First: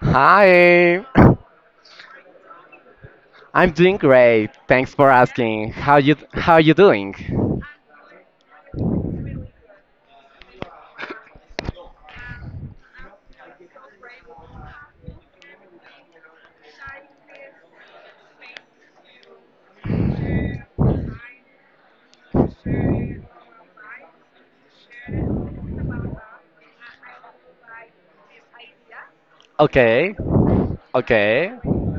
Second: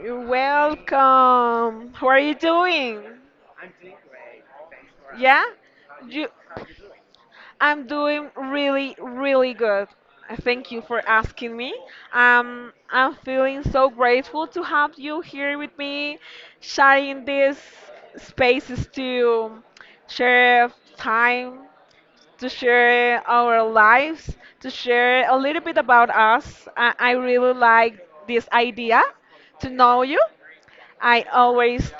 you're Hi. welcome. How are you doing? I'm doing great. Thanks for Yeah? asking. How you You how you doing? I'm doing really, really good. Thank you for asking me. I'm feeling so grateful to have you here with me, sharing these spaces to share time, to share our lives, to share a little bit about us. I really like this idea to know Okay. you. I Okay. always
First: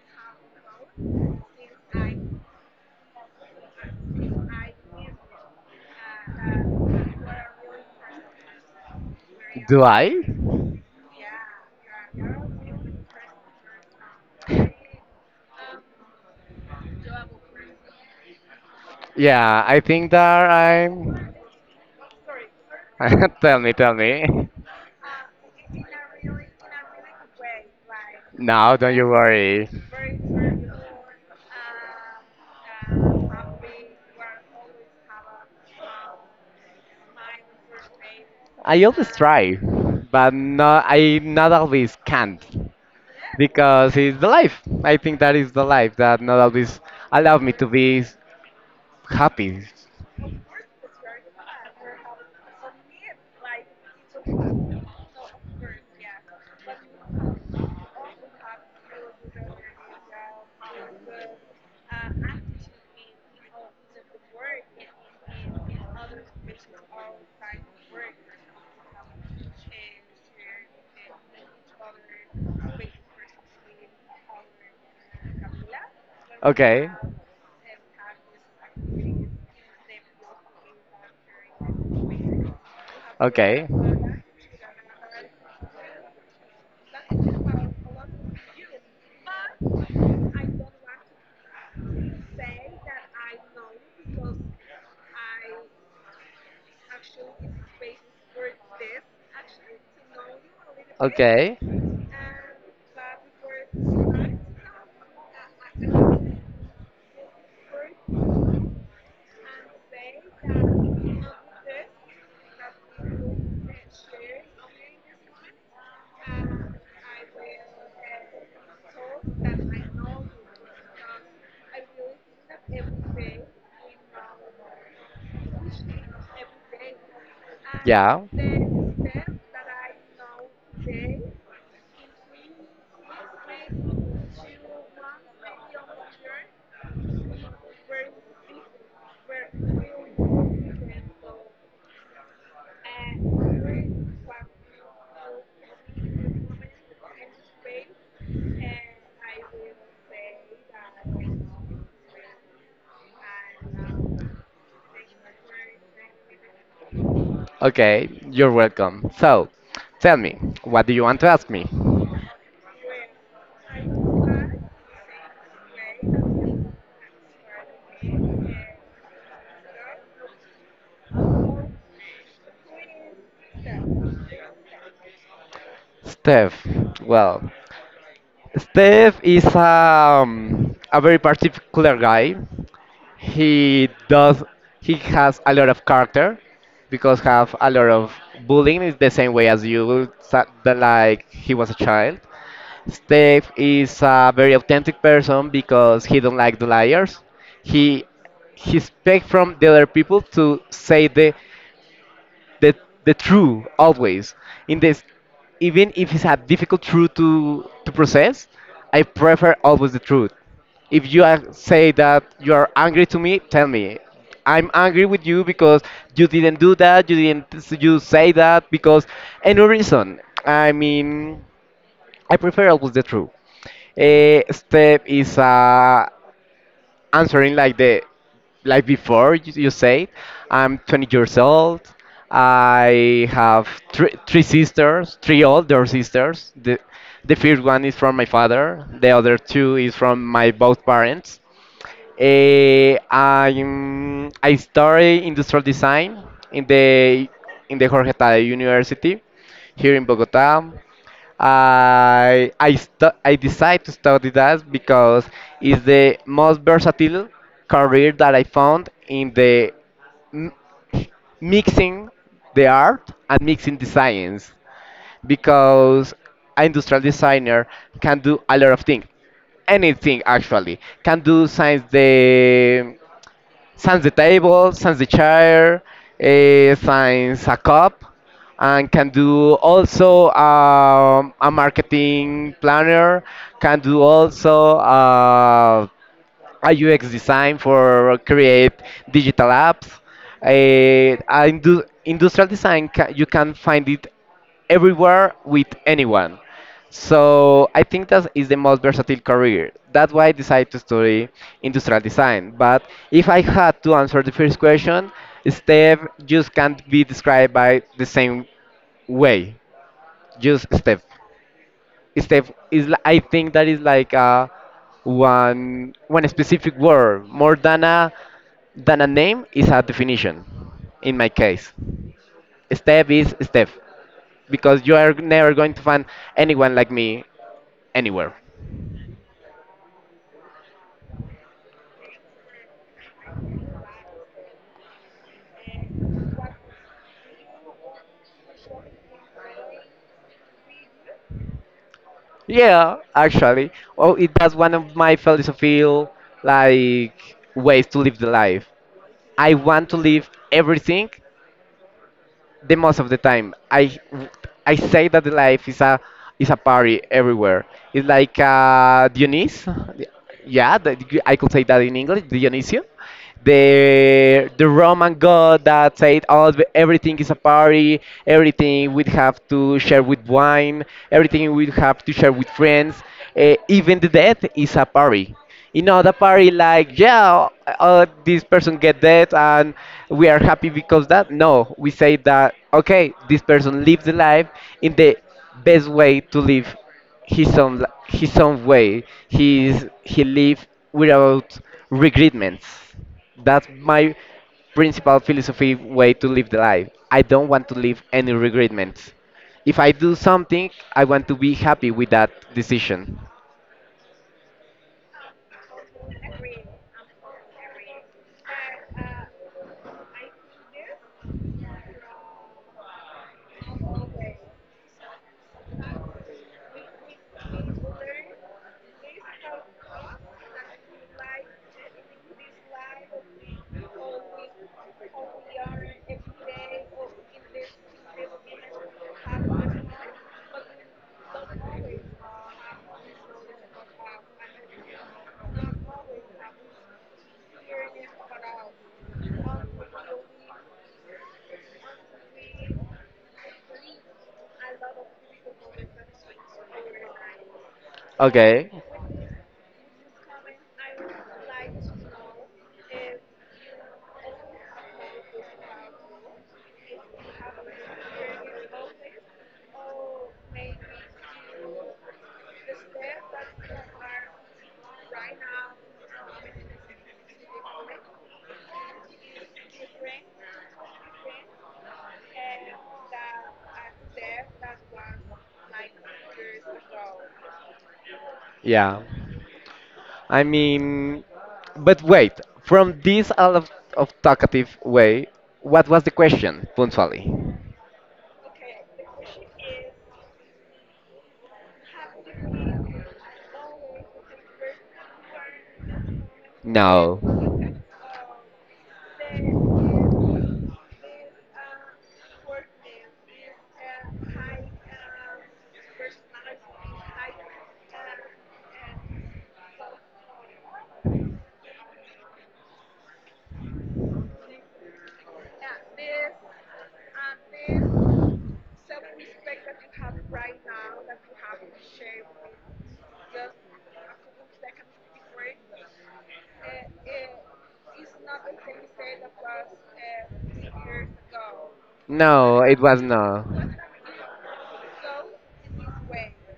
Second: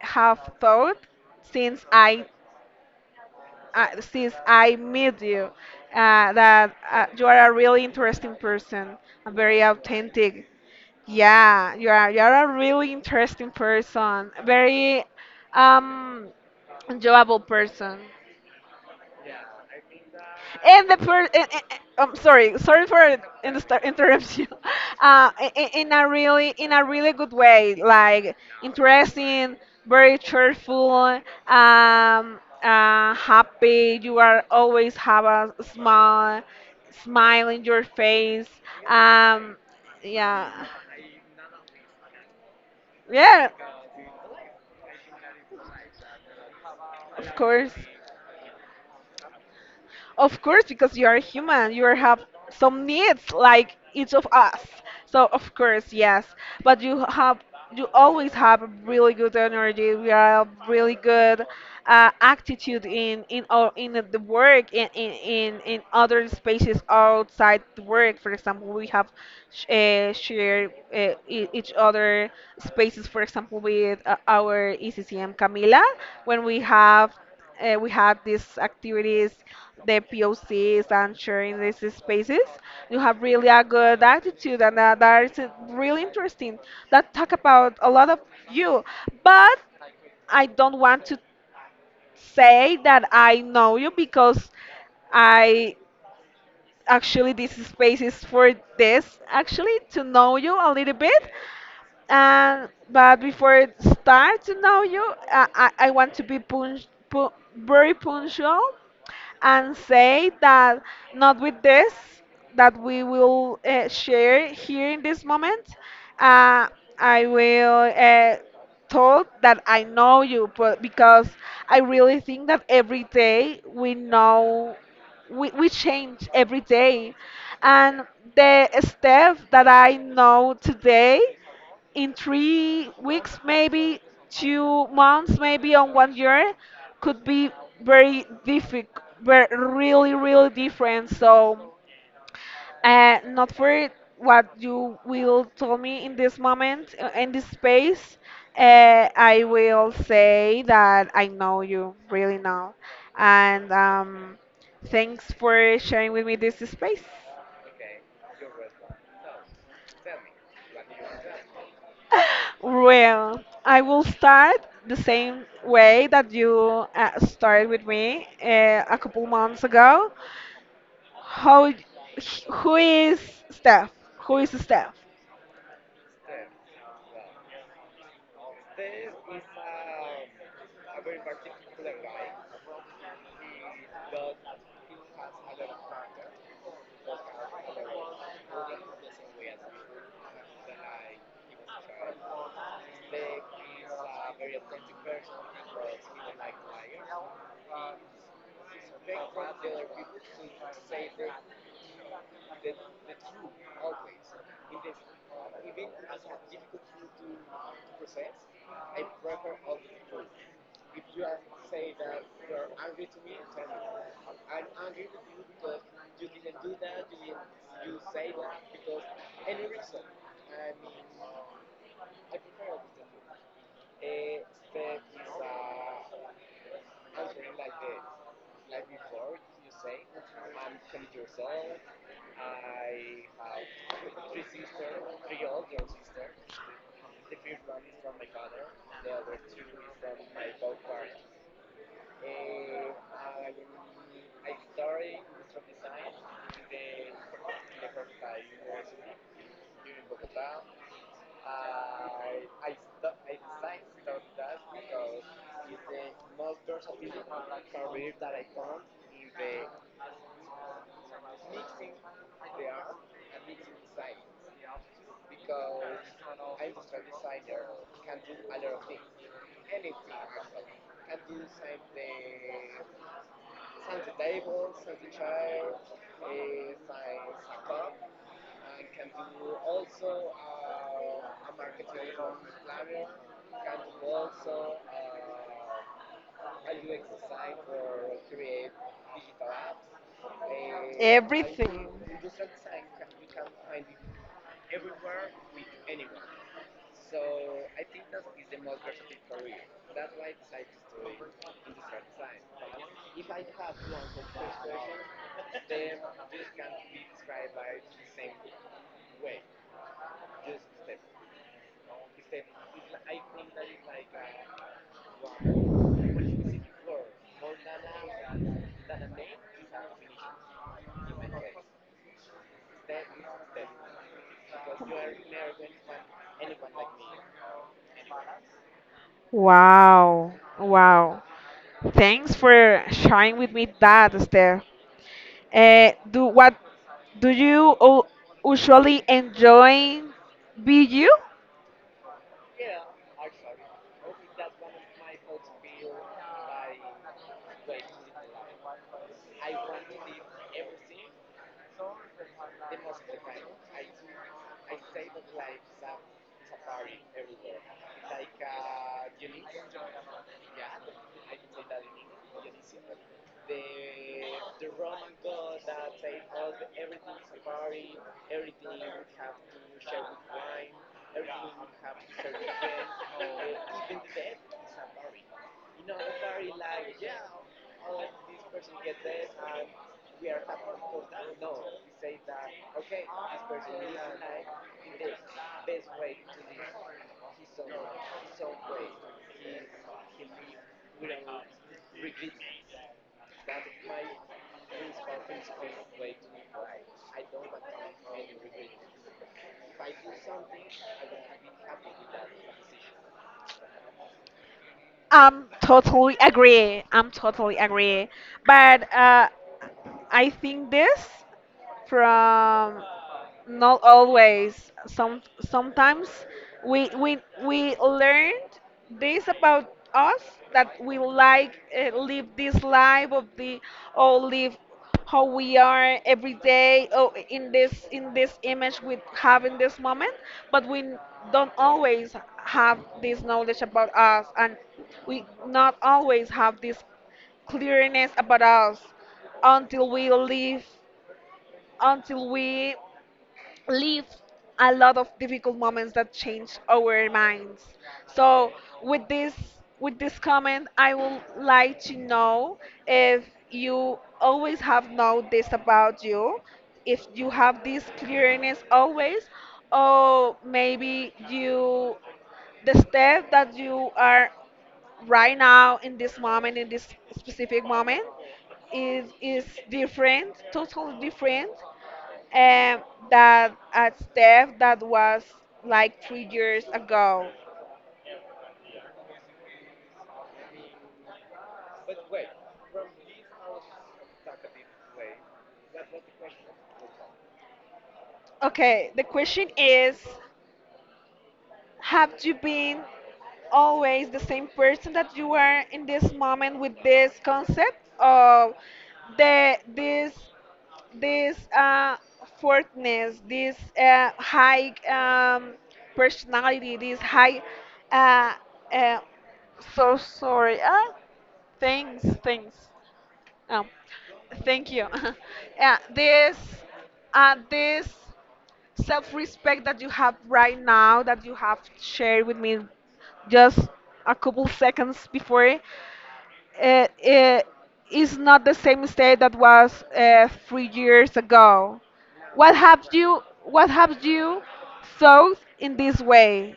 have thought since I since I met you that you are a really interesting person, a very Do I? authentic. Yeah, you are a really interesting person, very um enjoyable person. Yeah, I think that And the per- I'm and- I'm sorry, for tell me, tell me. interrupting you. In a really good way, like No, don't you interesting, worry. very cheerful, um, happy. You are always have a smile in your face. I always try, Um, but yeah, no, I not always can't. yeah, Because it's the life. I think that is the life that not always of allowed me to course. be happy. Of course, because you are human, you have some needs like each of us. So of course, yes. But you always have really good energy. We are really good attitude in our in the work in other spaces outside the work. For example, we have share each other spaces. For example, with our ECCM Camila when Okay. We had these activities, the POCs, and sharing these spaces. You have really a Okay. good attitude, and that is really interesting. That talk about a lot of you, but I don't want to say that I know you, because I actually this space is for this, actually to know you a little bit. Okay. And but before it start to know you, I want to be very punctual and say that not with this that we will share here in this moment. Uh, I will told that I know you, but because I really think that every day we change every day, and Yeah. the step that I know today in 3 weeks, maybe 2 months, maybe on one year, could be very difficult, really, really different. So, not for what you will tell me in this moment, in this space. I will say that I know you really now, and thanks for sharing with me this space. Okay, you're welcome. So, tell me, what do you want to ask me? Well, I will start the same way that you started with me a couple months ago. How, who is Steph? Who is Steph? Steph, well, Steph is a very particular guy. He does he has a lot of character because have a lot of bullying is the same way as the, like he was a child. Steph is a very authentic person because he don't like the liars. He he expect from the other people to say the the true always in this, even if it's a difficult truth to process. I prefer always the truth. If you are, say that you are angry to me, tell me I'm angry with you because you didn't do that, you didn't, you say that because any reason. I mean, I prefer always the truth. Step is a, answering like the, like before you said, I'm 20 years old. I have three sisters, three older sisters. The first one is from my father, the other two is from my both parents. Eh, I study industrial design in the in the Jorge Tadeo University here in Bogota. I decided to study that because it's the most versatile career that I found in the m- mixing the art and mixing the science, because an industrial designer can do a lot of things, anything actually. Can do science the, science the table, science the chair, science a cup, and can do also a marketing planner, can do also a UX design for create digital apps. And do, Everything. industrial design, you can find it everywhere with anyone. So I think that is the most versatile career. That's why I decided to study industrial design. But if I had to answer the first question, Steph just can't be described by the same way. Just Steph. I think that is like a one specific word, more than a name, is a definition in my case. Steph is Steph because you are never going to find anyone like me anywhere. Wow, wow. Thanks for sharing with me that, Esther. Do What do you usually enjoy video? Yeah, actually. Well, it that's one of my philosophical like ways to live the life. I want to live everything the most of the time. I say that the life is a party everywhere. It's like Dionys. Yeah, that you- I could say that in English, Dionysio. The Roman god that said, "Oh, the- everything is a party. Everything we would have to share with wine. Everything we would have to share with friends. Even the death is a party." In other party like, yeah, this person get that, and we are happy because that. No, we say that okay, this person lives the life in the best way to live his own way. He's he live without regretments. That's my principal philosophy way to live the life. I don't want to live any regretments. If I do something, I want to be happy with that decision. I'm totally agree. I'm totally agree. But I think this from not always. Sometimes we learned this about us, that we like live this life of the, or live how we are every day, or in this image we have in this moment, but we don't always have this knowledge about us, and we not always have this clearness about us until we live, until we live a lot of difficult moments that change our minds. So Okay. with this with this comment, I would like to know if you always have know this about you, if you have this clearness always, or maybe you the step that you are right now in this moment, in this specific moment, is different, totally different um, that a step that was like 3 years ago. Yeah, I mean, but wait, from this all of talkative way, what was the question, punctually? Okay, the question is, have you been always the same person that you were in this moment, with this No. concept of the this this fortness, this high personality, this high uh, uh, so sorry, things. Oh, thank you. Yeah, this self-respect that you have right now, that you have shared with me just a couple seconds before, it is not the same state that was 3 years ago. What No, it have was you? no. What have you thought in this way?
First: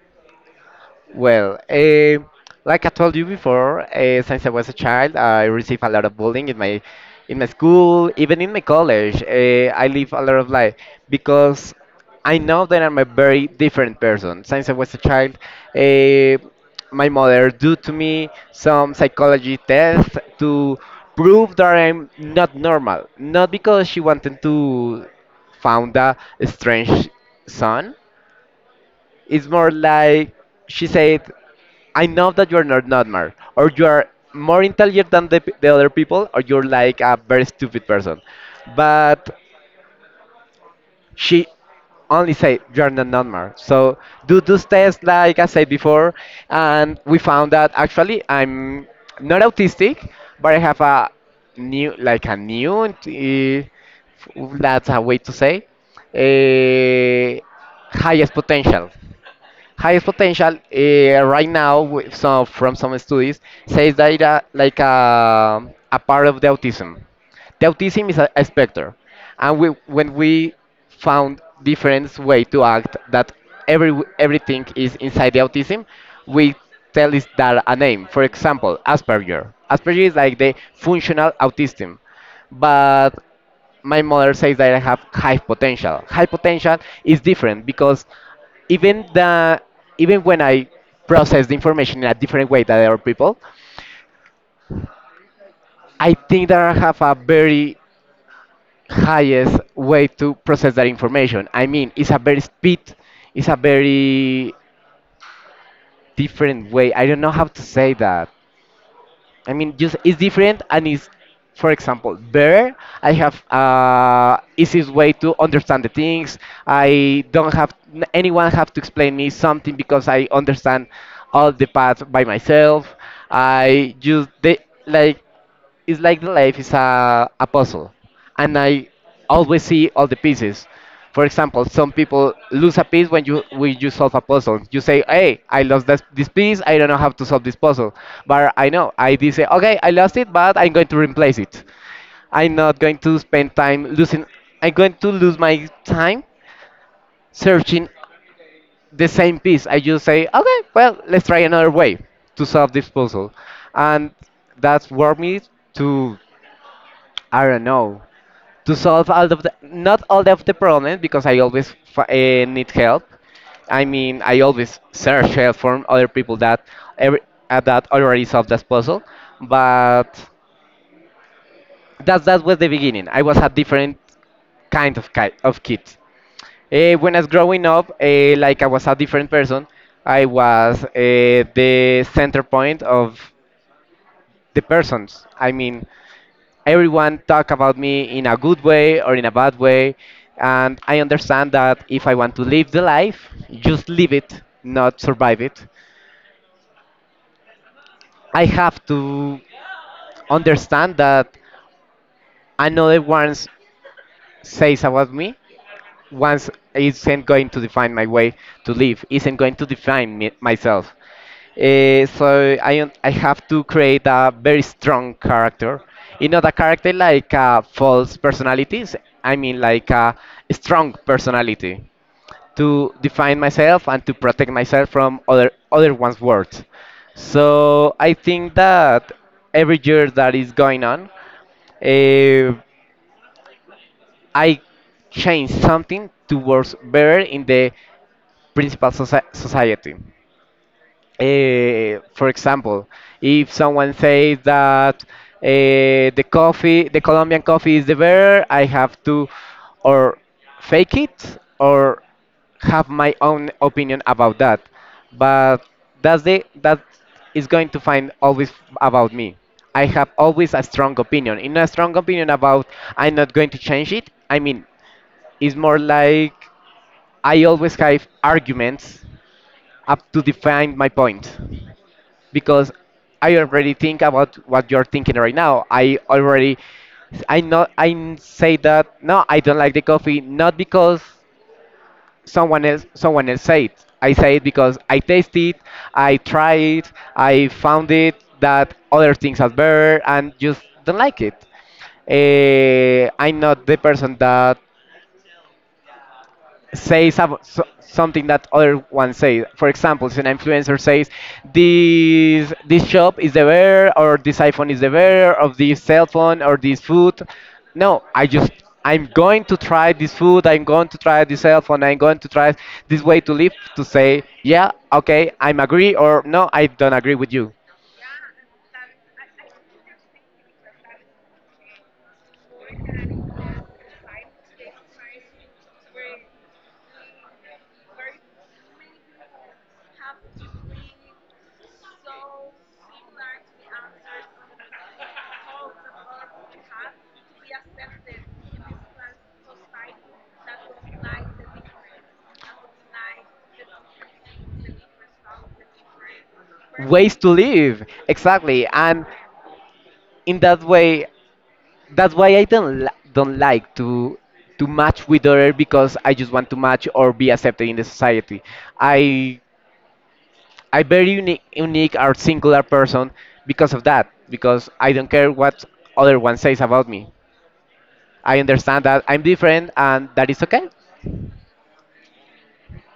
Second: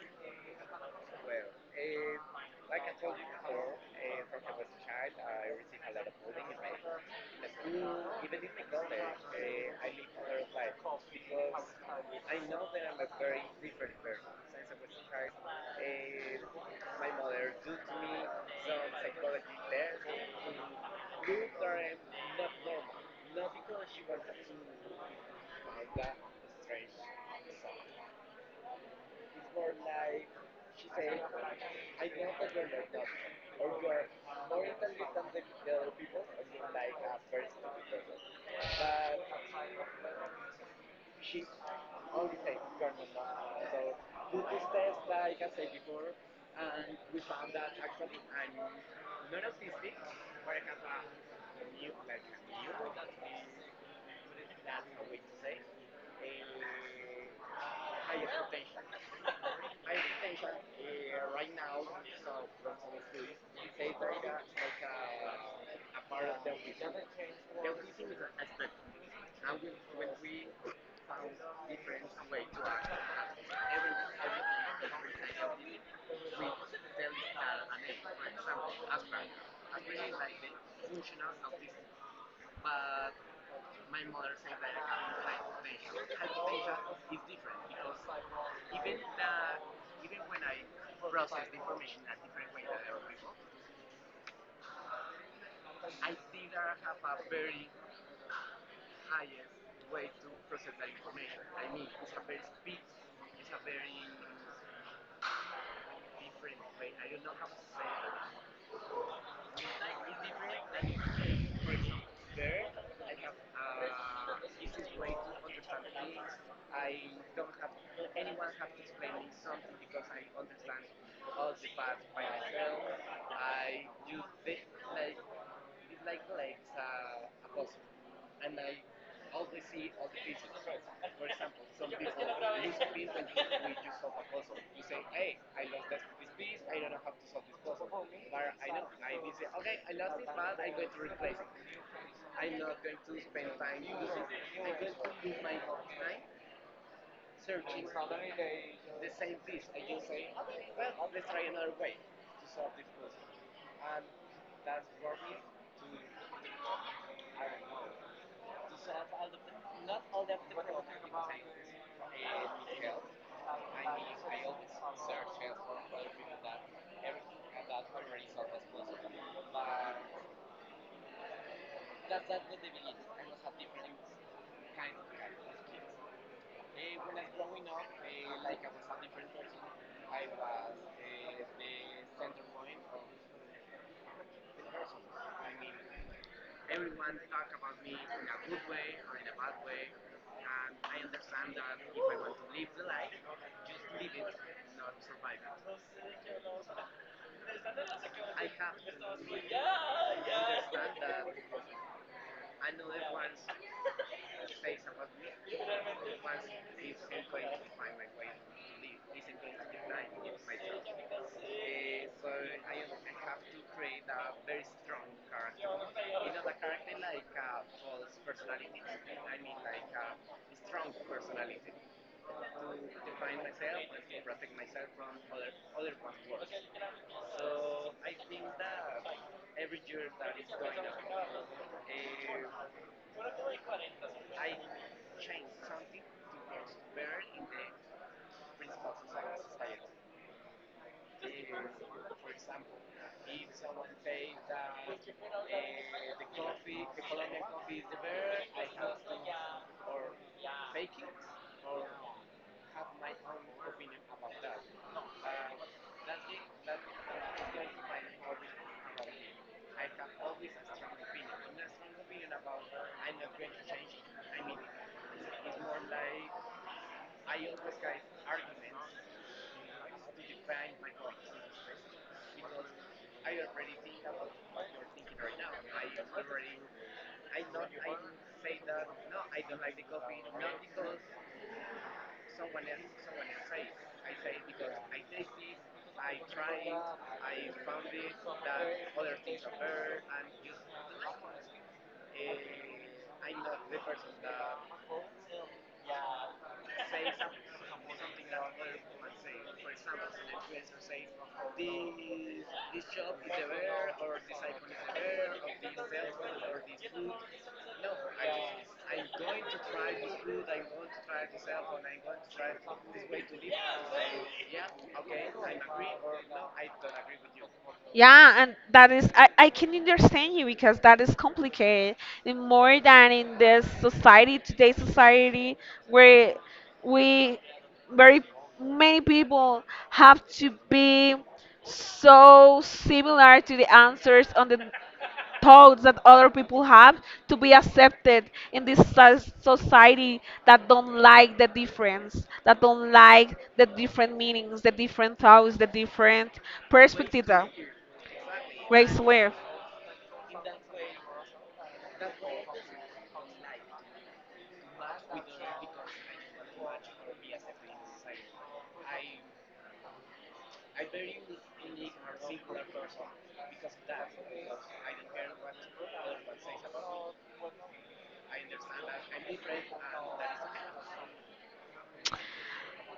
Well, eh, like I told you before, eh, since I was a child, I received a lot of bullying in my school, even in my college. Eh, I live a lot of life because I know that I'm a very different person. Since I was a child, eh, my mother do to me some psychology test to prove that I'm not normal. Not because she wanted to found a strange son, it's more like she said, I know that you're not normal, or you are more intelligent than the, p- the other people, or you're like a very stupid person. But she only said, You're not normal. So do those tests, like I said before, and we found that actually I'm not autistic, but I have a new, like a new, eh, that's a way to say, a highest potential, highest potential right now. With some, from some studies, says that it, like a part of the autism, the autism is a spectrum, and we, when we found different way to act that every, everything is inside the autism, we tell it that a name, for example Asperger. Asperger is like the functional autism. But my mother says that I have high potential. High potential is different because even the, even when I process the information in a different way than other people, I think that I have a very highest way to process that information. I mean, it's a very speed, it's a very different way. I don't know how to say that. I mean, just it's different, and it's, for example, there I have easiest way to understand the things. I don't have n- Anyone have to explain me something because I understand all the paths by myself. I just they like, it's like the life is a puzzle, and I always see all the pieces. For example, some people lose a piece. When you when you solve a puzzle, you say, hey, I lost this piece, I don't know how to solve this puzzle. But I know I did say, okay, I lost it, but I'm going to replace it. I'm not going to spend time losing, I'm going to lose my time searching the same piece. I just say, okay, well, let's try another way to solve this puzzle. And that's worth me to, I don't know, to solve all of the, not all of the problems, because need help. I mean, I always search help from other people that every, that already solved this puzzle. But that that was the beginning. I was a different kind of of kid. Eh, when I was growing up, eh, like I was a different person. I was eh, the center point of the persons. I mean, everyone talk about me in a good way or in a bad way, and I understand that if I want to live the life, just live it, not survive it, I have to understand that another one's says about me once isn't going to define my way to live, isn't going to define me, myself. Eh, so I have to create a very strong character. You know, the character like false personalities. I mean, like a strong personality to define myself and to protect myself from other one's words. So I think that every year that is going on, eh, I change something towards better in the principal society. Eh, for example, if someone says that eh, the coffee, the Colombian coffee is the better, I have to or fake it or have my own opinion about that. But that's the that is going to find always about me. I have always a strong opinion. In a strong opinion about I'm not going to change it. I mean, it's more like I always have arguments up to define my point, because I already think about what you're thinking right now. I already, I not, say that no, I don't like the coffee, not because someone else say it. I say it because I taste it, I try it, I found it that other things are better, and just don't like it. Eh, I'm not the person that say so something that other one says. For example, if an influencer says, "This shop is the bear, or this iPhone is the bear, or this cell phone, or this food." No, I just, I'm going to try this food, I'm going to try this cell phone, I'm going to try this way to live, to say, yeah, okay, I'm agree, or no, I don't agree with you. Yeah, and that is, I can understand you, because that is complicated, and more than in this society, today's society, where we, very many people have to be so similar to the answers on the thoughts that other people have, to be accepted in this society that don't like the difference, that don't like the different meanings, the different thoughts, the different Ways perspectives. to live, exactly. Grace And live. in that way, that's why I don't li- don't like to match with other, because I just want to match or be accepted in the society. i I very unique, unique or singular person because of that. Because I don't care what other one says about me. I understand that I'm different and that is okay.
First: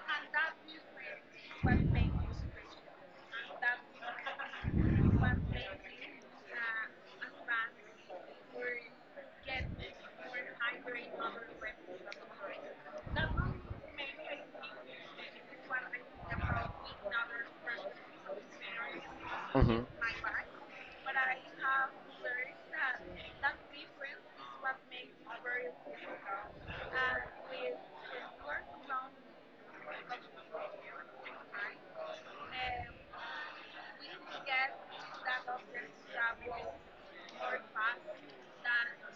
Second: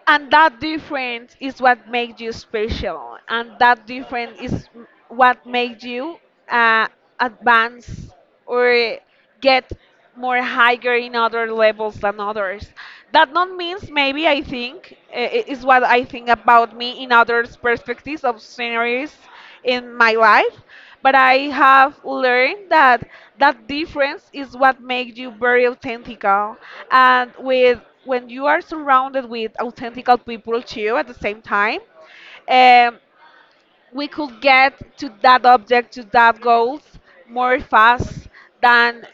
And that difference is what makes you special. And that difference is what makes you uh, advance or get more higher in other levels than others. That not means, maybe I think is what I think about me in others' perspectives of scenarios Hmm. in my life, but I have learned that that difference is what makes you very authentic. And with when you are surrounded with authentic people too at the same time, um, we could get to that object, to that goals more fast than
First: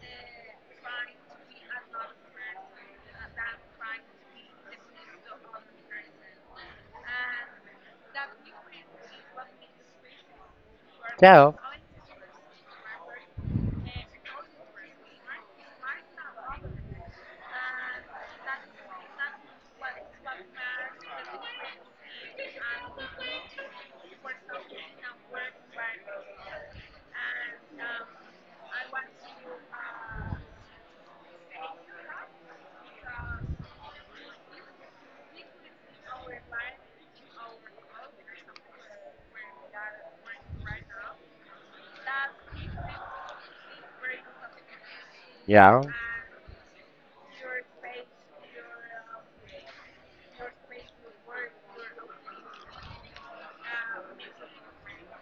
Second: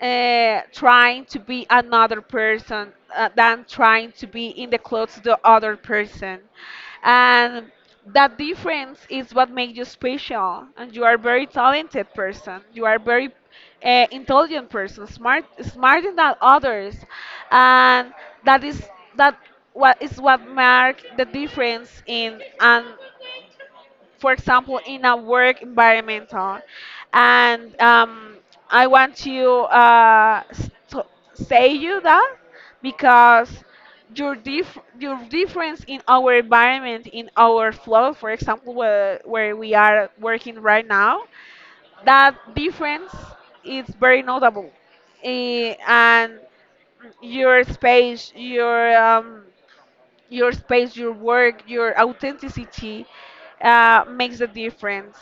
trying to be another person, than trying to be in the clothes of the other person. And that difference is what makes you special. And you are a very Ciao. talented person. You are a very intelligent person, smarter than others. And that is that what is what mark the difference in an for example, in a work environment, and I want to uh, st- say you that, because your difference in our environment, in our flow, for example, where we are working right now, that difference is very notable. Yeah. And your space, your work, your authenticity makes a difference.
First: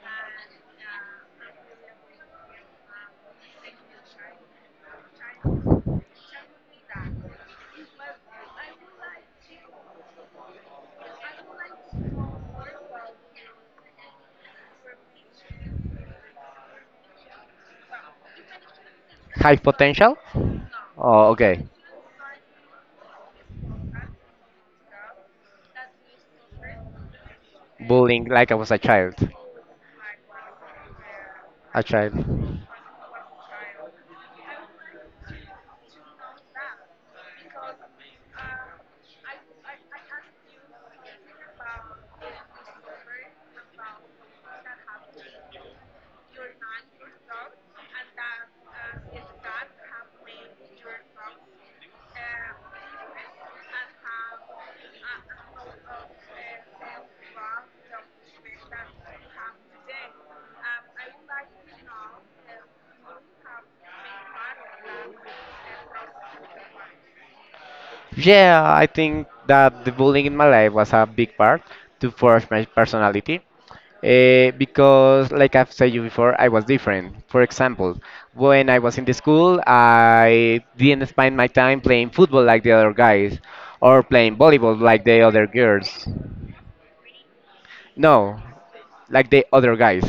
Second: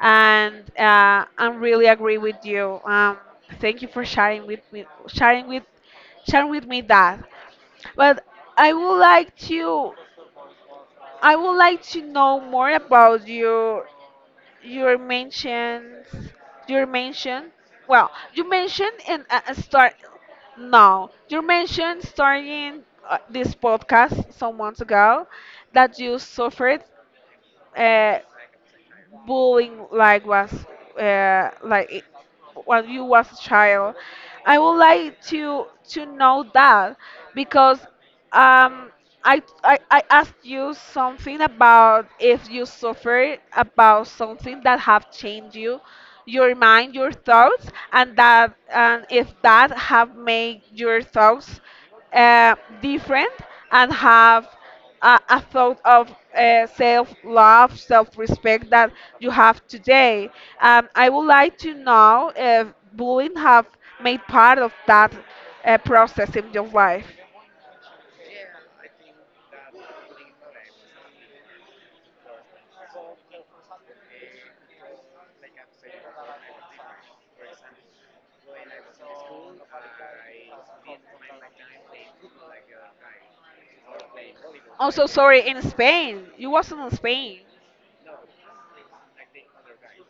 And I really agree with you. Thank you for sharing with me that. But I would like to, I would like to know more about your mentions your mention. Well, you mentioned and High start potential? no Oh, you okay. mentioned starting this podcast some months ago, that you suffered uh, Bullying like I was a child. bullying, uh, A like it, child. when you was a child. I would like to know that because um, I asked you something about if you suffer about something that have changed you, your mind, your thoughts, and that, and if that have made your thoughts uh, different, and have a thought of self love, self respect that you have today. I would like to know if bullying have made part of that process in your life. Yeah, I think that the bullying in my life was a big part to forge my personality. Because, like I've said you before, I was different. For example, when I was in the school, I didn't spend my time playing football like the other guys, or playing volleyball like Also, the sorry, other in girls. Spain, you wasn't in Spain. No, like the other guys.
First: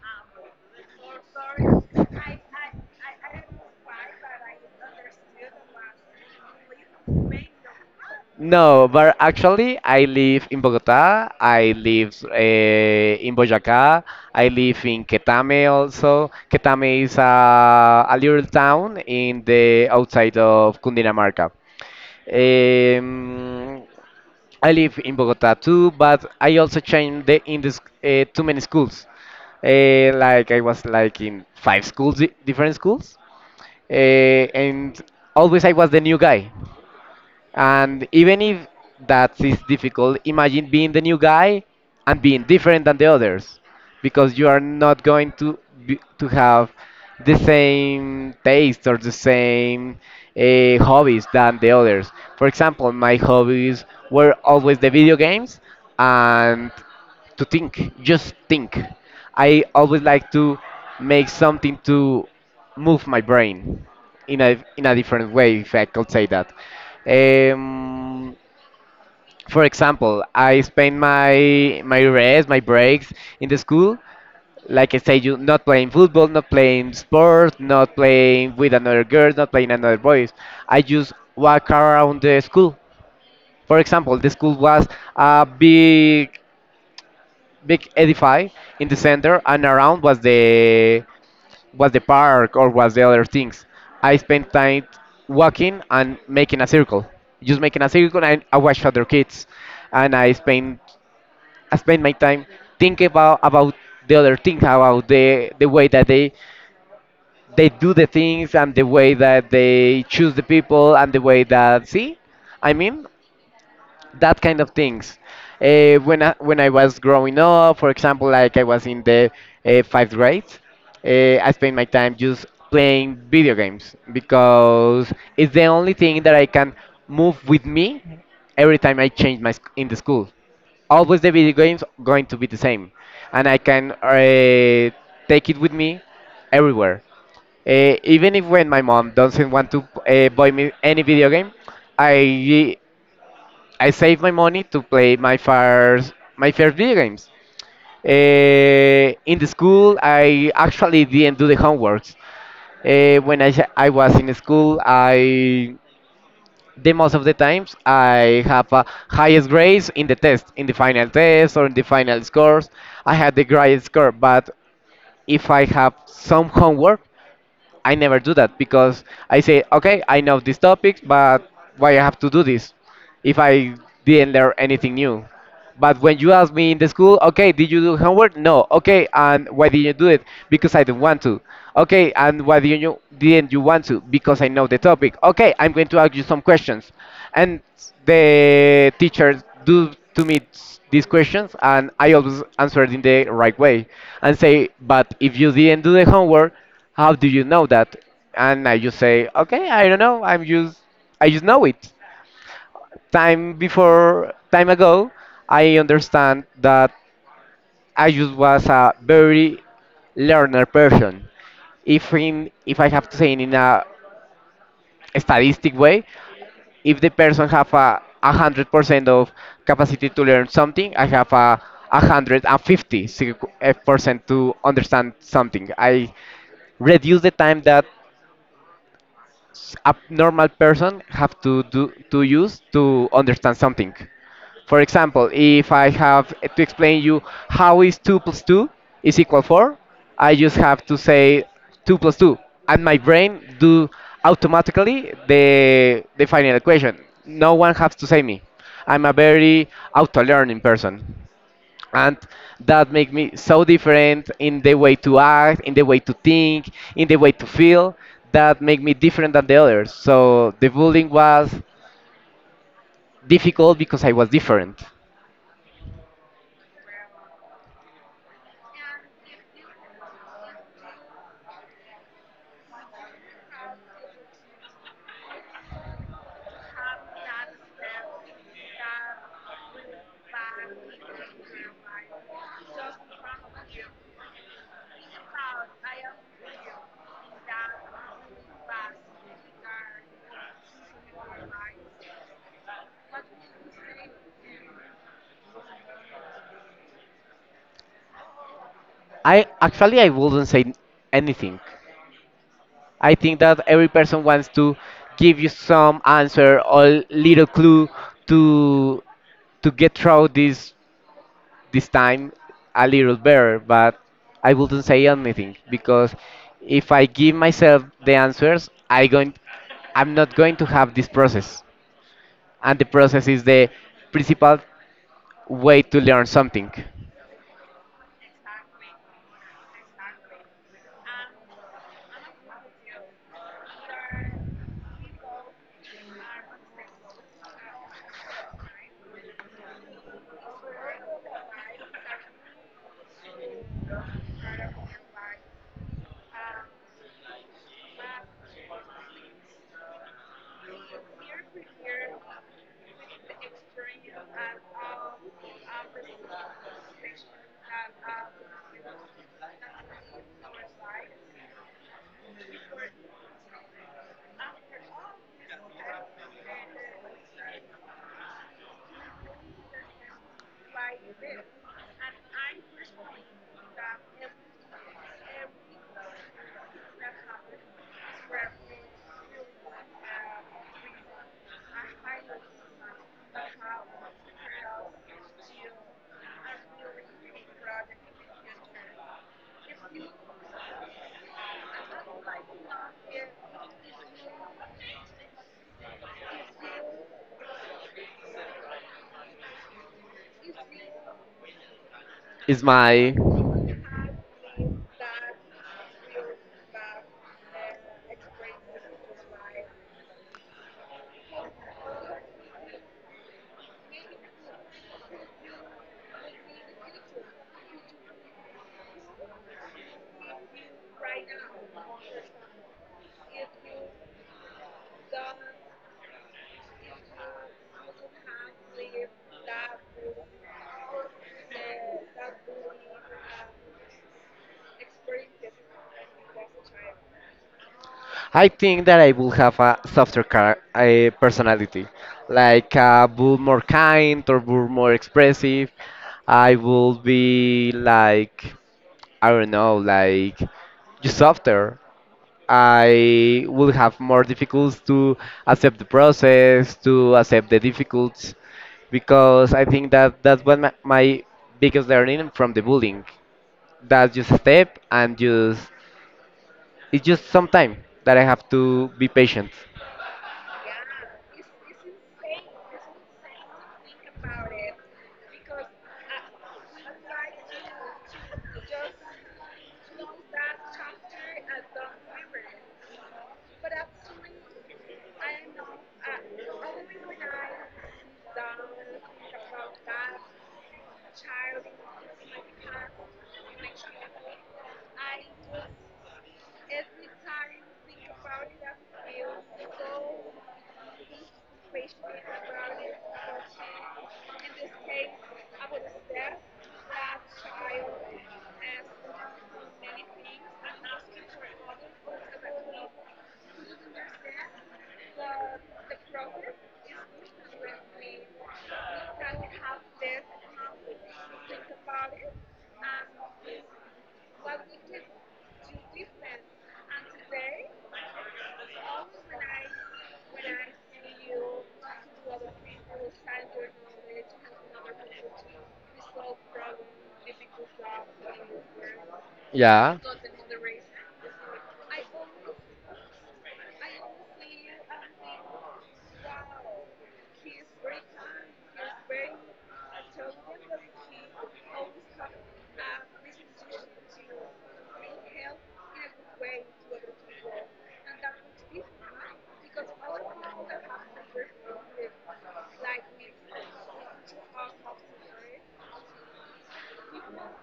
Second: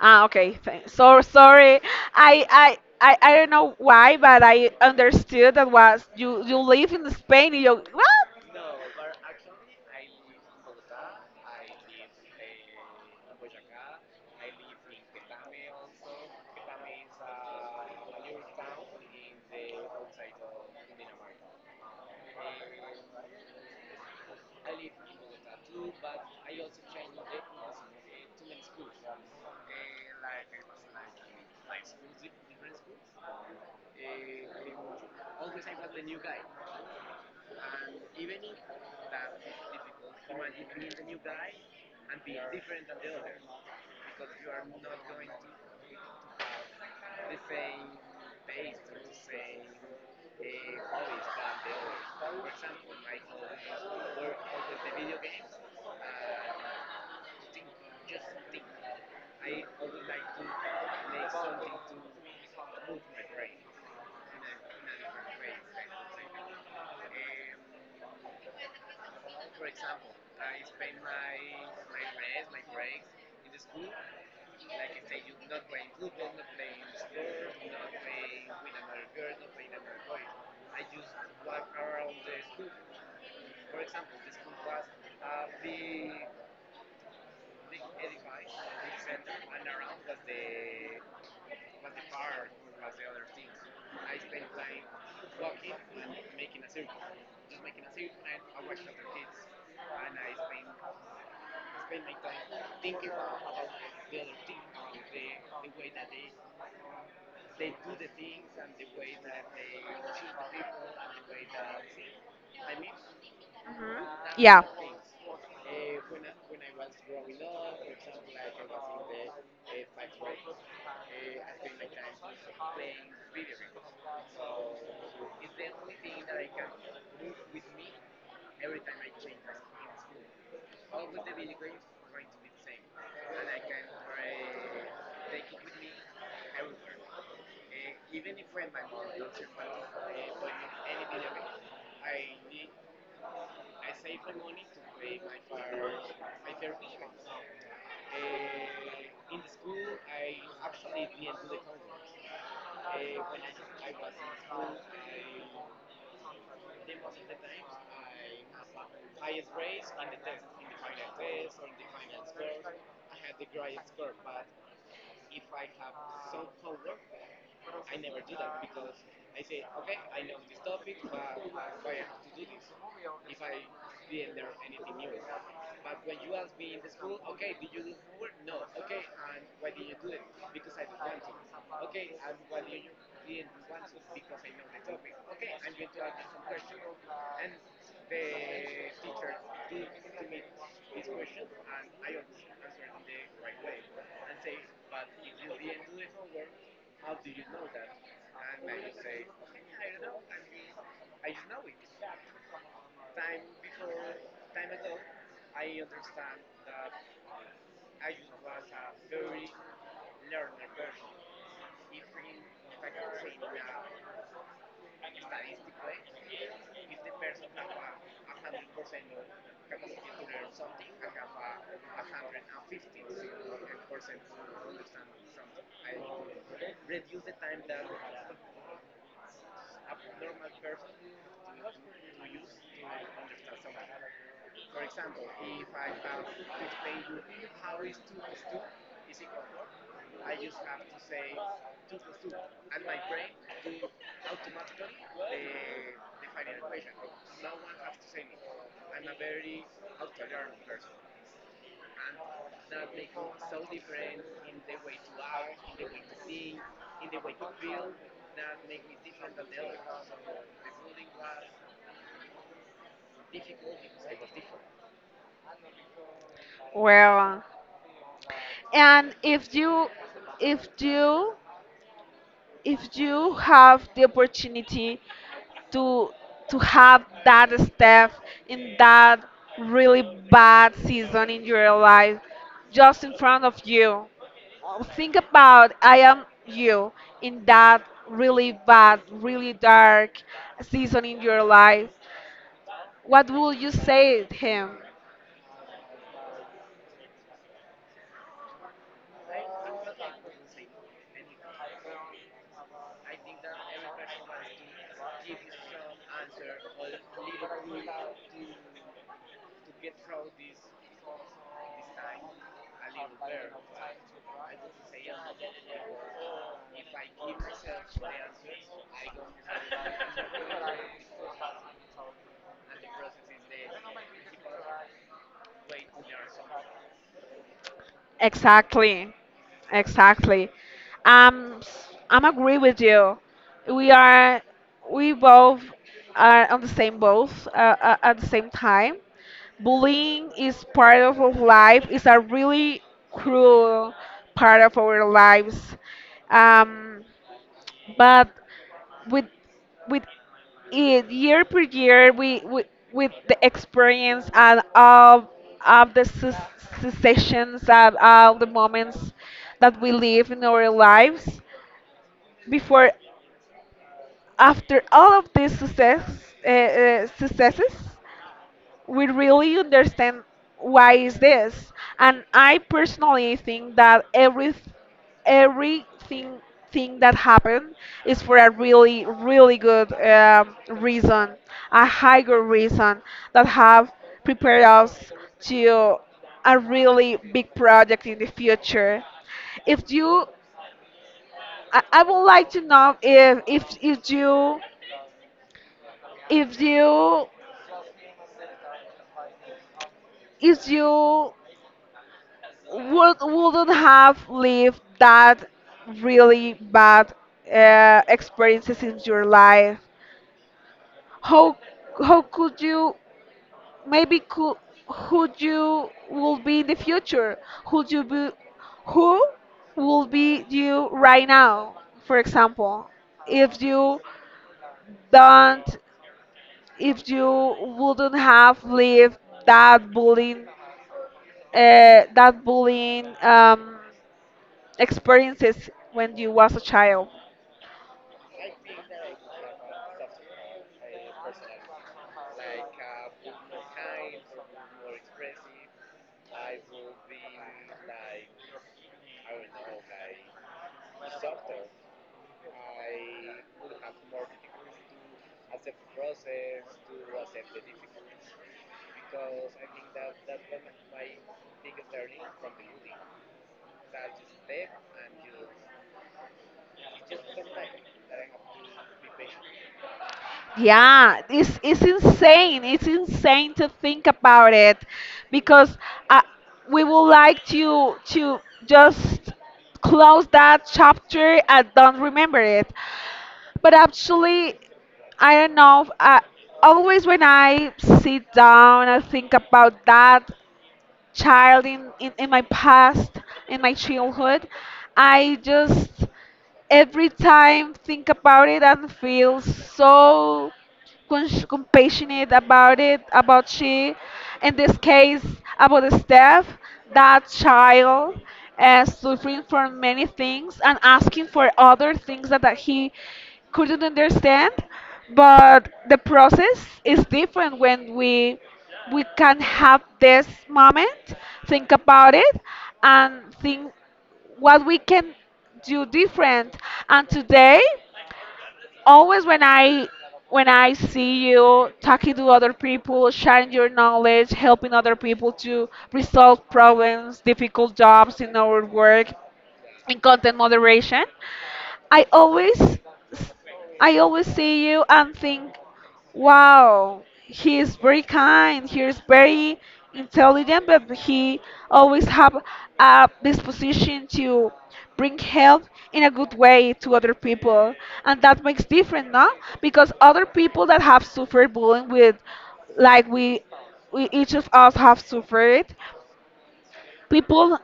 Ah, okay. Thanks. So sorry. I don't know why, but I understood that was you live in Spain. You what? No, but actually, I live in Bogota. I live in Boyacá. I live in Quetame also. Quetame is a little town in the outside of Cundinamarca. Um, I live in Bogota too, but I also changed the, in this too many schools. Like I was like in five schools, different schools, and always I was the new guy. And even if that is difficult, imagine being the new guy and being different than the others because you are not going to be, to have the same taste or the same hobbies than the others. For example, my hobbies were always the video games and to think, just think. I always like to make something to move my brain in a different way, if I could say that. Um, for example, I spend my rest, my breaks in the school. Like I say, you not playing football, not playing sport, not playing with another girl, not playing another boys. I just walk around the school. For example, the school was a big big edify in the center, and around was the park or was the other things. I spent time walking and making a circle, just making a circle, and I watched other kids, and I spent my time thinking about the other things, about the way that they do the things and the way that they choose the people and the way that see. I mean, Mhm. that kind Yeah. of things. When I was growing up, for example, like I was in the fifth grade, I spent my time just playing video games because it's the only thing that I can move with me every time I change my in the school. Always the video games going to be the same, and I can take it with me everywhere. Even if when my mom doesn't want to buy me any video game, I I saved my money to play my first video games. In the school, I actually didn't do the homeworks. I was in school, I the most of the times I have a highest grades in the test, in the final test or in the final scores. I had the highest score, but if I have some homework, I never do that because I say, okay, I know these topics, but why I have to do this? If I didn't learn anything new. But when you ask me in the school, okay, did you do homework? No. Okay, and why did you do it? Because I do not want to. Okay, and why did you didn't you want to? Because I know the topic. Okay, I'm going to ask you some questions, and the teachers do to me these questions, and I always answer it in the right way, and say, but if you didn't do the homework, how do you know that? And I just say, okay, I don't know. I just know it time before time ago, I understand that I just was a very learner person. If I have to say in a statistic way, if the person have 100% of capacity to learn something, I have 150% to understand something. I reduce the time that a normal person have to do to use to understand something. For example, if I have to explain you how is 2 plus 2 is equal 4, I just have to say 2 plus 2, and my brain do automatically the final equation. No one has to say me. I'm a very auto-learning person. And that make me so different in the way to act, in the way to think, in the way to feel, that make me different than the others. So the bullying was difficult because I was different. Well, and if you, if you have the opportunity to to have that step in that really bad season in your life, just in front of you. Oh, think about I am you in that really bad, really dark season in your life. What will you say to him? I wouldn't say anything. I think that every person wants to give you some answer or little clue to to get through this time a little better, but I wouldn't say anything because if I give myself the answers, I'm not going to have this process. And the process is the principal way to learn something. Exactly, exactly. I'm agree with you. We are, we both are on the same boat at the same time. Bullying is part of our life. It's a really cruel part of our lives. Um, but with with it, year per year, we with the experience and of the sessions, and all the moments that we live in our lives before, after all of these successes, we really understand why is this. And I personally think that every everything thing that happened is for a really really good reason, a higher reason that have prepared us to a really big project in the future. If you I would like to know if you if you Is my wouldn't have lived that really bad experiences in your life. How how could you, maybe could who you will be in the future, who you be who will be you right now? For example, if you don't if you wouldn't have lived that bullying that bullying experiences when you was a child. I think that I will have a a personality, like will more kind or be more expressive. I will be like I don't know, like just softer. I will have more difficulties to accept the process, to accept the difficulties, because I think that that's what my biggest learning from the bullying. That's just a step and just it's just some time that I have to be patient. Yeah, it's insane. It's insane to think about it, because uh, we would like to just close that chapter and don't remember it. But actually, I don't know. Always when I sit down and think about that child in my past, in my childhood, I just every time think about it and feel so compassionate about it, about she, in this case, about the staff, that child suffering from many things and asking for other things that he couldn't understand. But the process is different when we can have this moment, think about it, and think what we can do different. And today, always when I see you talking to other people, sharing your knowledge, helping other people to resolve problems, difficult jobs in our work, Yeah. in content moderation, I always I always see you and think, wow, he is very kind, he is very intelligent, but he always have a disposition to bring help in a good way to other people. And that makes different, no? Because other people that have suffered bullying with like we each of us have suffered, people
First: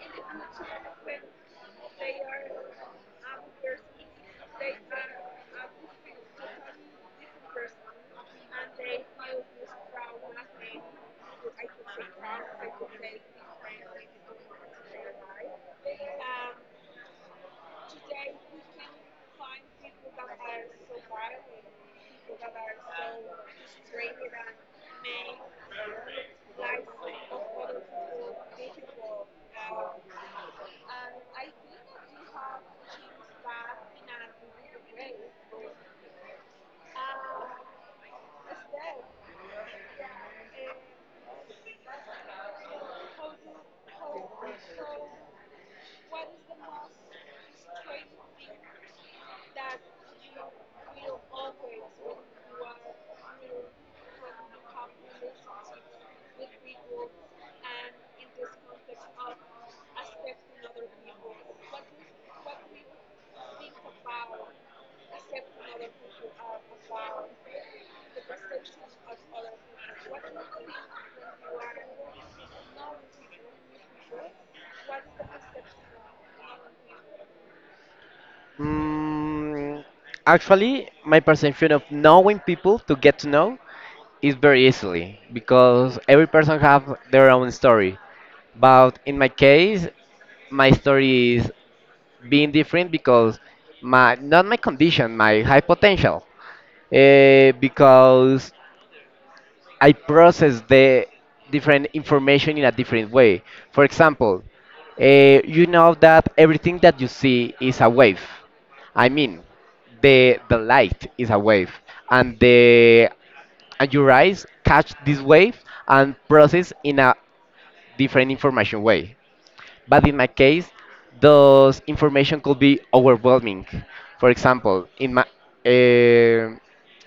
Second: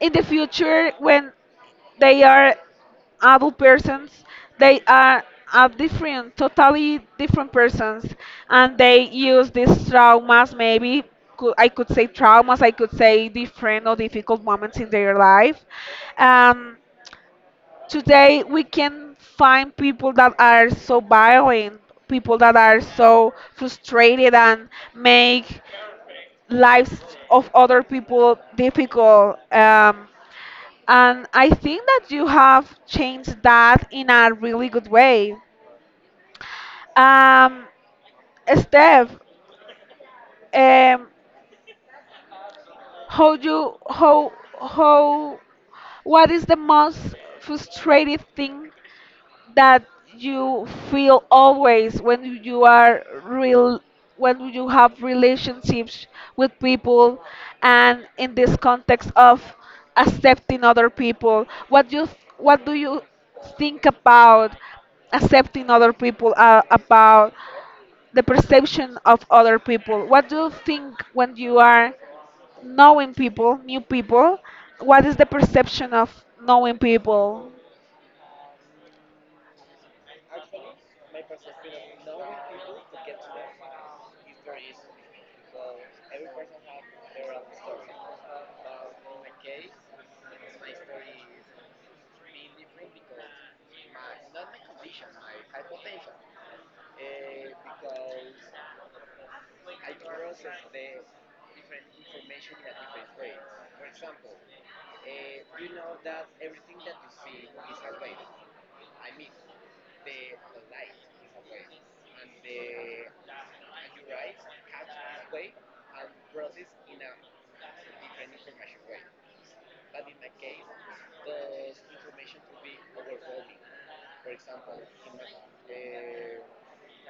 in the future when they are adult persons, they are a different totally different persons, and they use these traumas, maybe I could say traumas, I could say different or difficult moments in their life. um, Today we can find people that are so violent, people that are so frustrated and make lives of other people difficult. And I think that you have changed that in a really good way. Um, Steph, um, how you how what is the most frustrating thing that you feel always, when you are real when you have relationships with people, and in this context of accepting other people, what do you think about accepting other people, about the perception of other people? What do you think when you are knowing people, new people? What is the perception of knowing people? Mm, actually, my perception of knowing people to get to know is very easily because every person have their own story. But in my case, my story is being different because my not my condition, my high potential. Because I process the different information in a different way. For example, uh, you know that everything that you see is a wave. I mean, the light is a wave, and the and your eyes catch this wave and process in a different information way. But in my case, those information could be overwhelming. For example, eh,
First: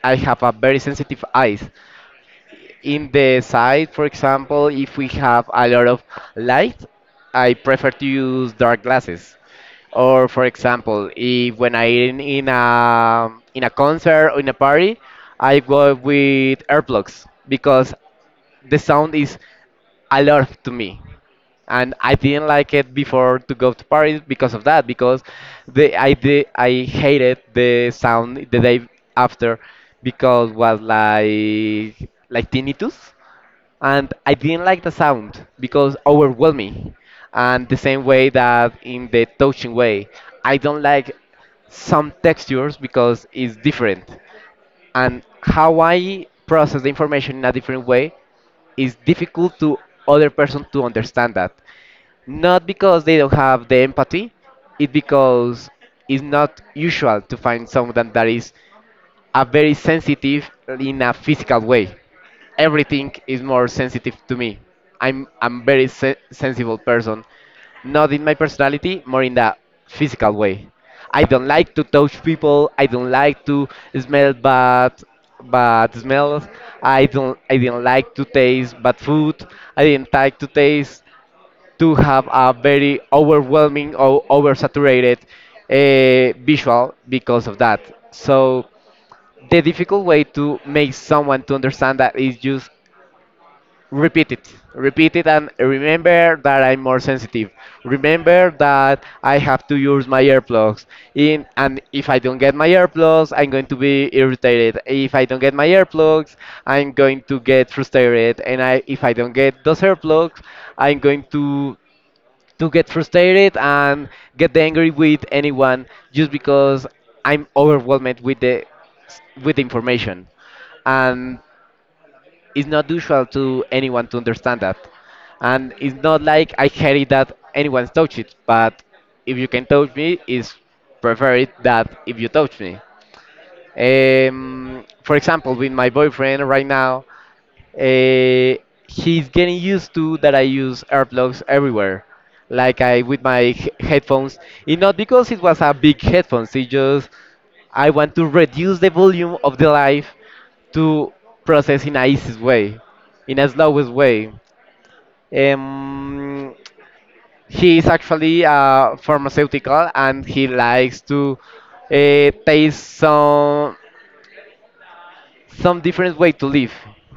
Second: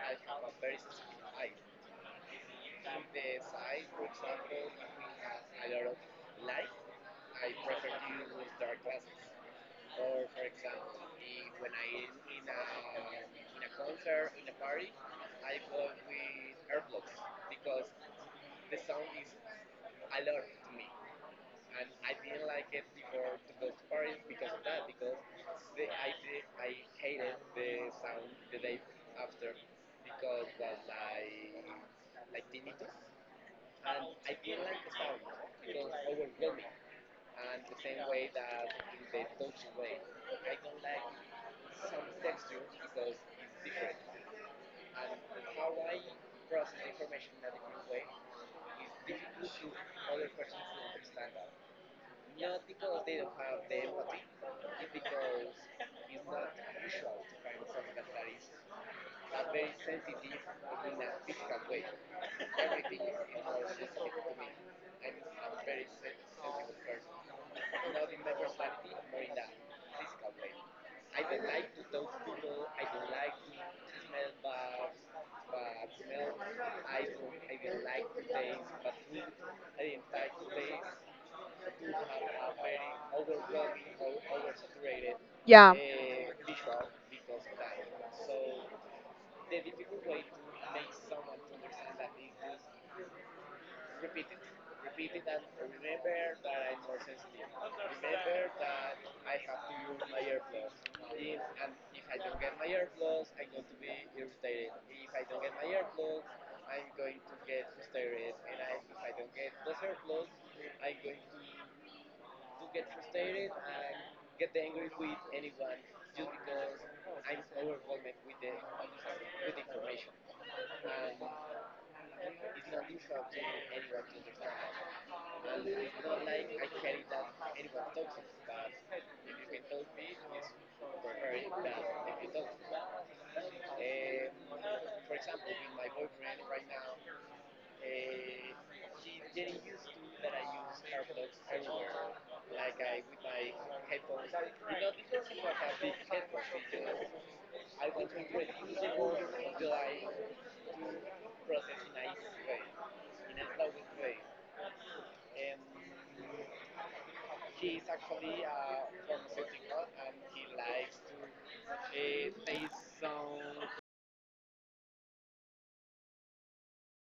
I have a very sensitive eyes, in the side, for example, if we have a lot of light, I prefer to use dark glasses. Or for example, if when I in a concert or in a party, I go with earplugs because the sound is a lot to me. And I didn't like it before to go to Paris because of that, because I hated the sound the day after because was like tinnitus and I didn't like the sound because overwhelming. And the same way that in the touching way, I don't like some textures because it's different. And how I process the information in a different way is difficult to other person to understand that. Not because they don't have the empathy, it's because it's not usual to find someone that is a very sensitive in a physical way. Everything is more sensitive to me. I'm very sensible person, not in my personality, more in the physical way. I don't like to touch people. I don't like to smell bad smells. I didn't like to taste bad food. I didn't like to taste to have a very overwhelming or oversaturated Yeah. Visual because of that. So the difficult way to make someone to understand that is just repeat it and remember that I'm more sensitive, remember that I have to use my earplugs in and if I don't get my earplugs I'm going to be irritated, if I don't get my earplugs I'm going to get frustrated, and I if I don't get those earplugs I'm going to get frustrated and get angry with anyone just because I'm overwhelmed with the information, and it's not usual to anyone to understand that, and it's not like I hate it that anyone's touch it, but if you can touch me, it's preferred that if you touch me. For example, with my boyfriend right now, uh, he's getting used to that I use earplugs everywhere, like I with my headphones. It's not because it was a big headphones. It just I want to reduce the volume of the life to process in a easiest way, in a slowest way. Um, he is actually a pharmaceutical and he likes to taste some. Some different way to live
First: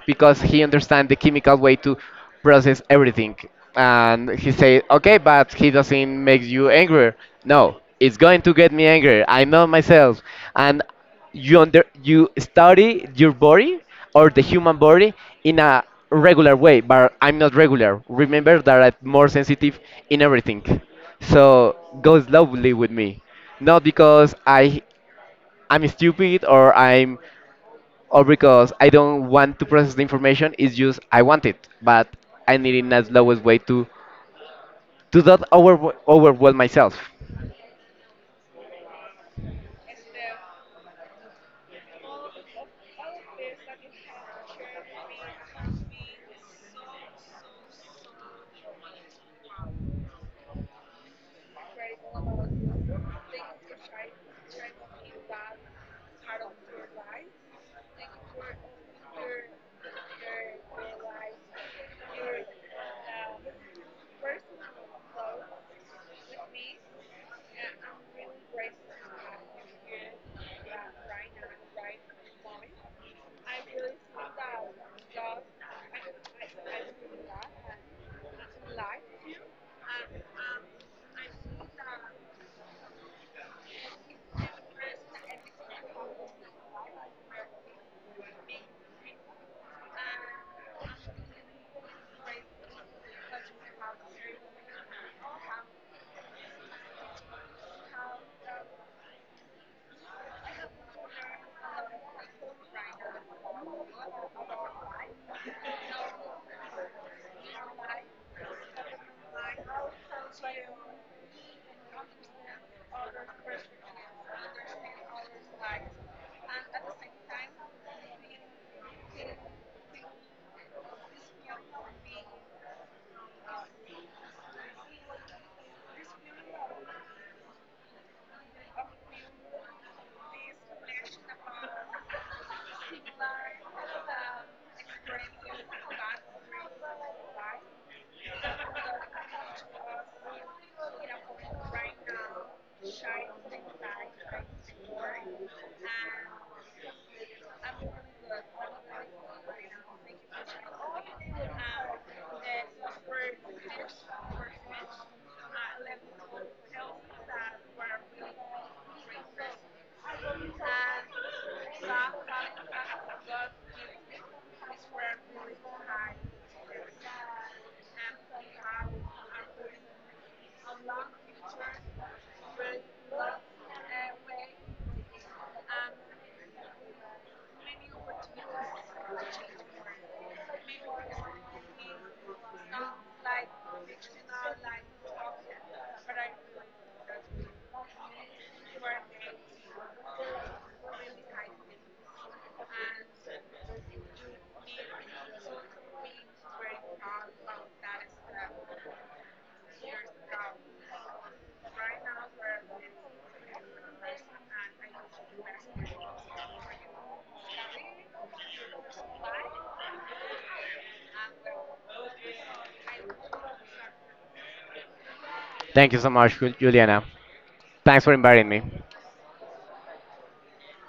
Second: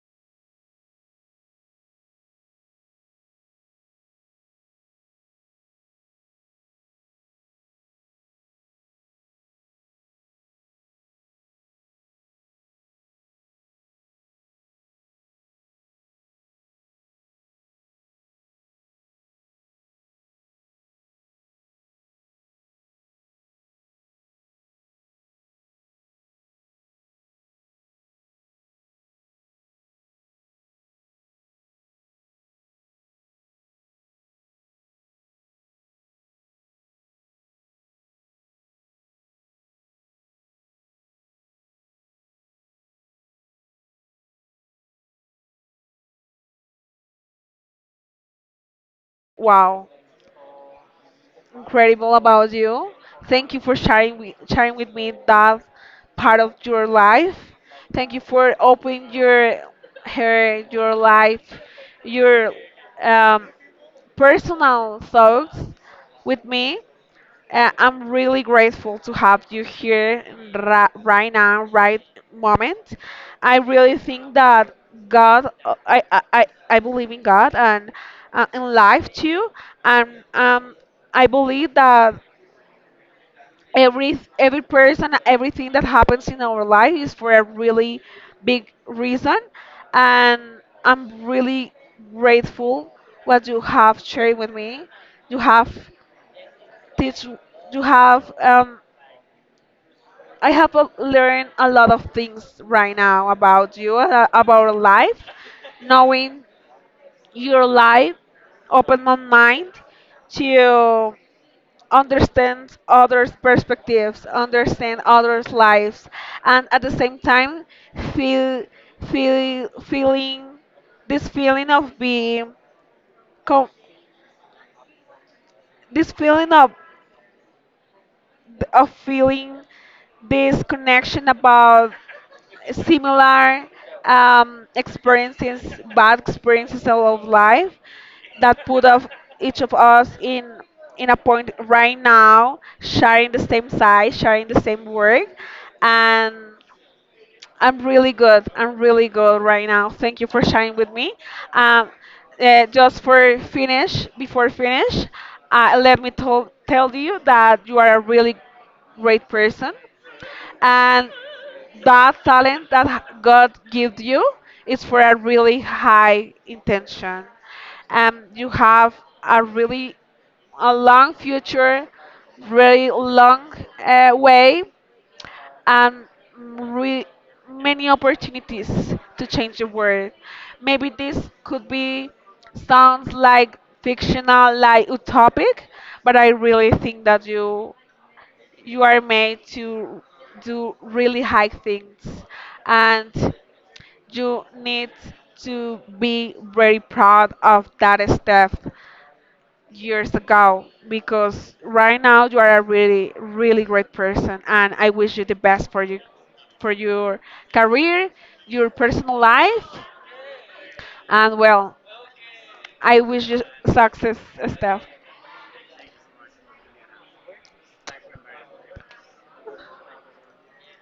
because he understands the chemical way to process everything. And he said, okay, but he doesn't make you angrier. No, it's going to get me angry. I know myself. And you under you study your body or the human body in a regular way, but I'm not regular. Remember that I'm more sensitive in everything. So go slowly with me. Not because I'm stupid or I'm or because I don't want to process the information. It's just I want it, but I need it in the slowest way to not overwhelm myself. Wow, incredible about you. Thank you for sharing with me that part of your life. Thank you for opening your life, your um, personal thoughts with me. I'm really grateful to have you here, right now, right moment. I really think that God, I believe in God, and in life too. And I believe that every person, everything that happens in our life, is for a really big reason. And I'm really grateful what you have shared with me. You have teach, you have I have learned a lot of things right now about you, about life. Knowing your life opened my mind to understand others' perspectives, understand others' lives, and at the same time feel, feeling, this feeling of being co- this feeling of feeling this connection about similar experiences, bad experiences of life, that put of each of us in a point right now, sharing the same side, sharing the same work, and I'm really good. I'm really good right now. Thank you for sharing with me. Um, just for finish, before finish, let me tell you that you are a really great person, and that talent that God gives you is for a really high intention. You have a really a long future, really long way, and re- many opportunities to change the world. Maybe this could be sounds like fictional, like utopic, but I really think that you are made to do really high things, and you need to be very proud of that step years ago, because right now you are a really really great person, and I wish you the best for you for your career, your personal life, and well, I wish you success, Steph. Thank you so much, Juliana. Thanks for inviting me.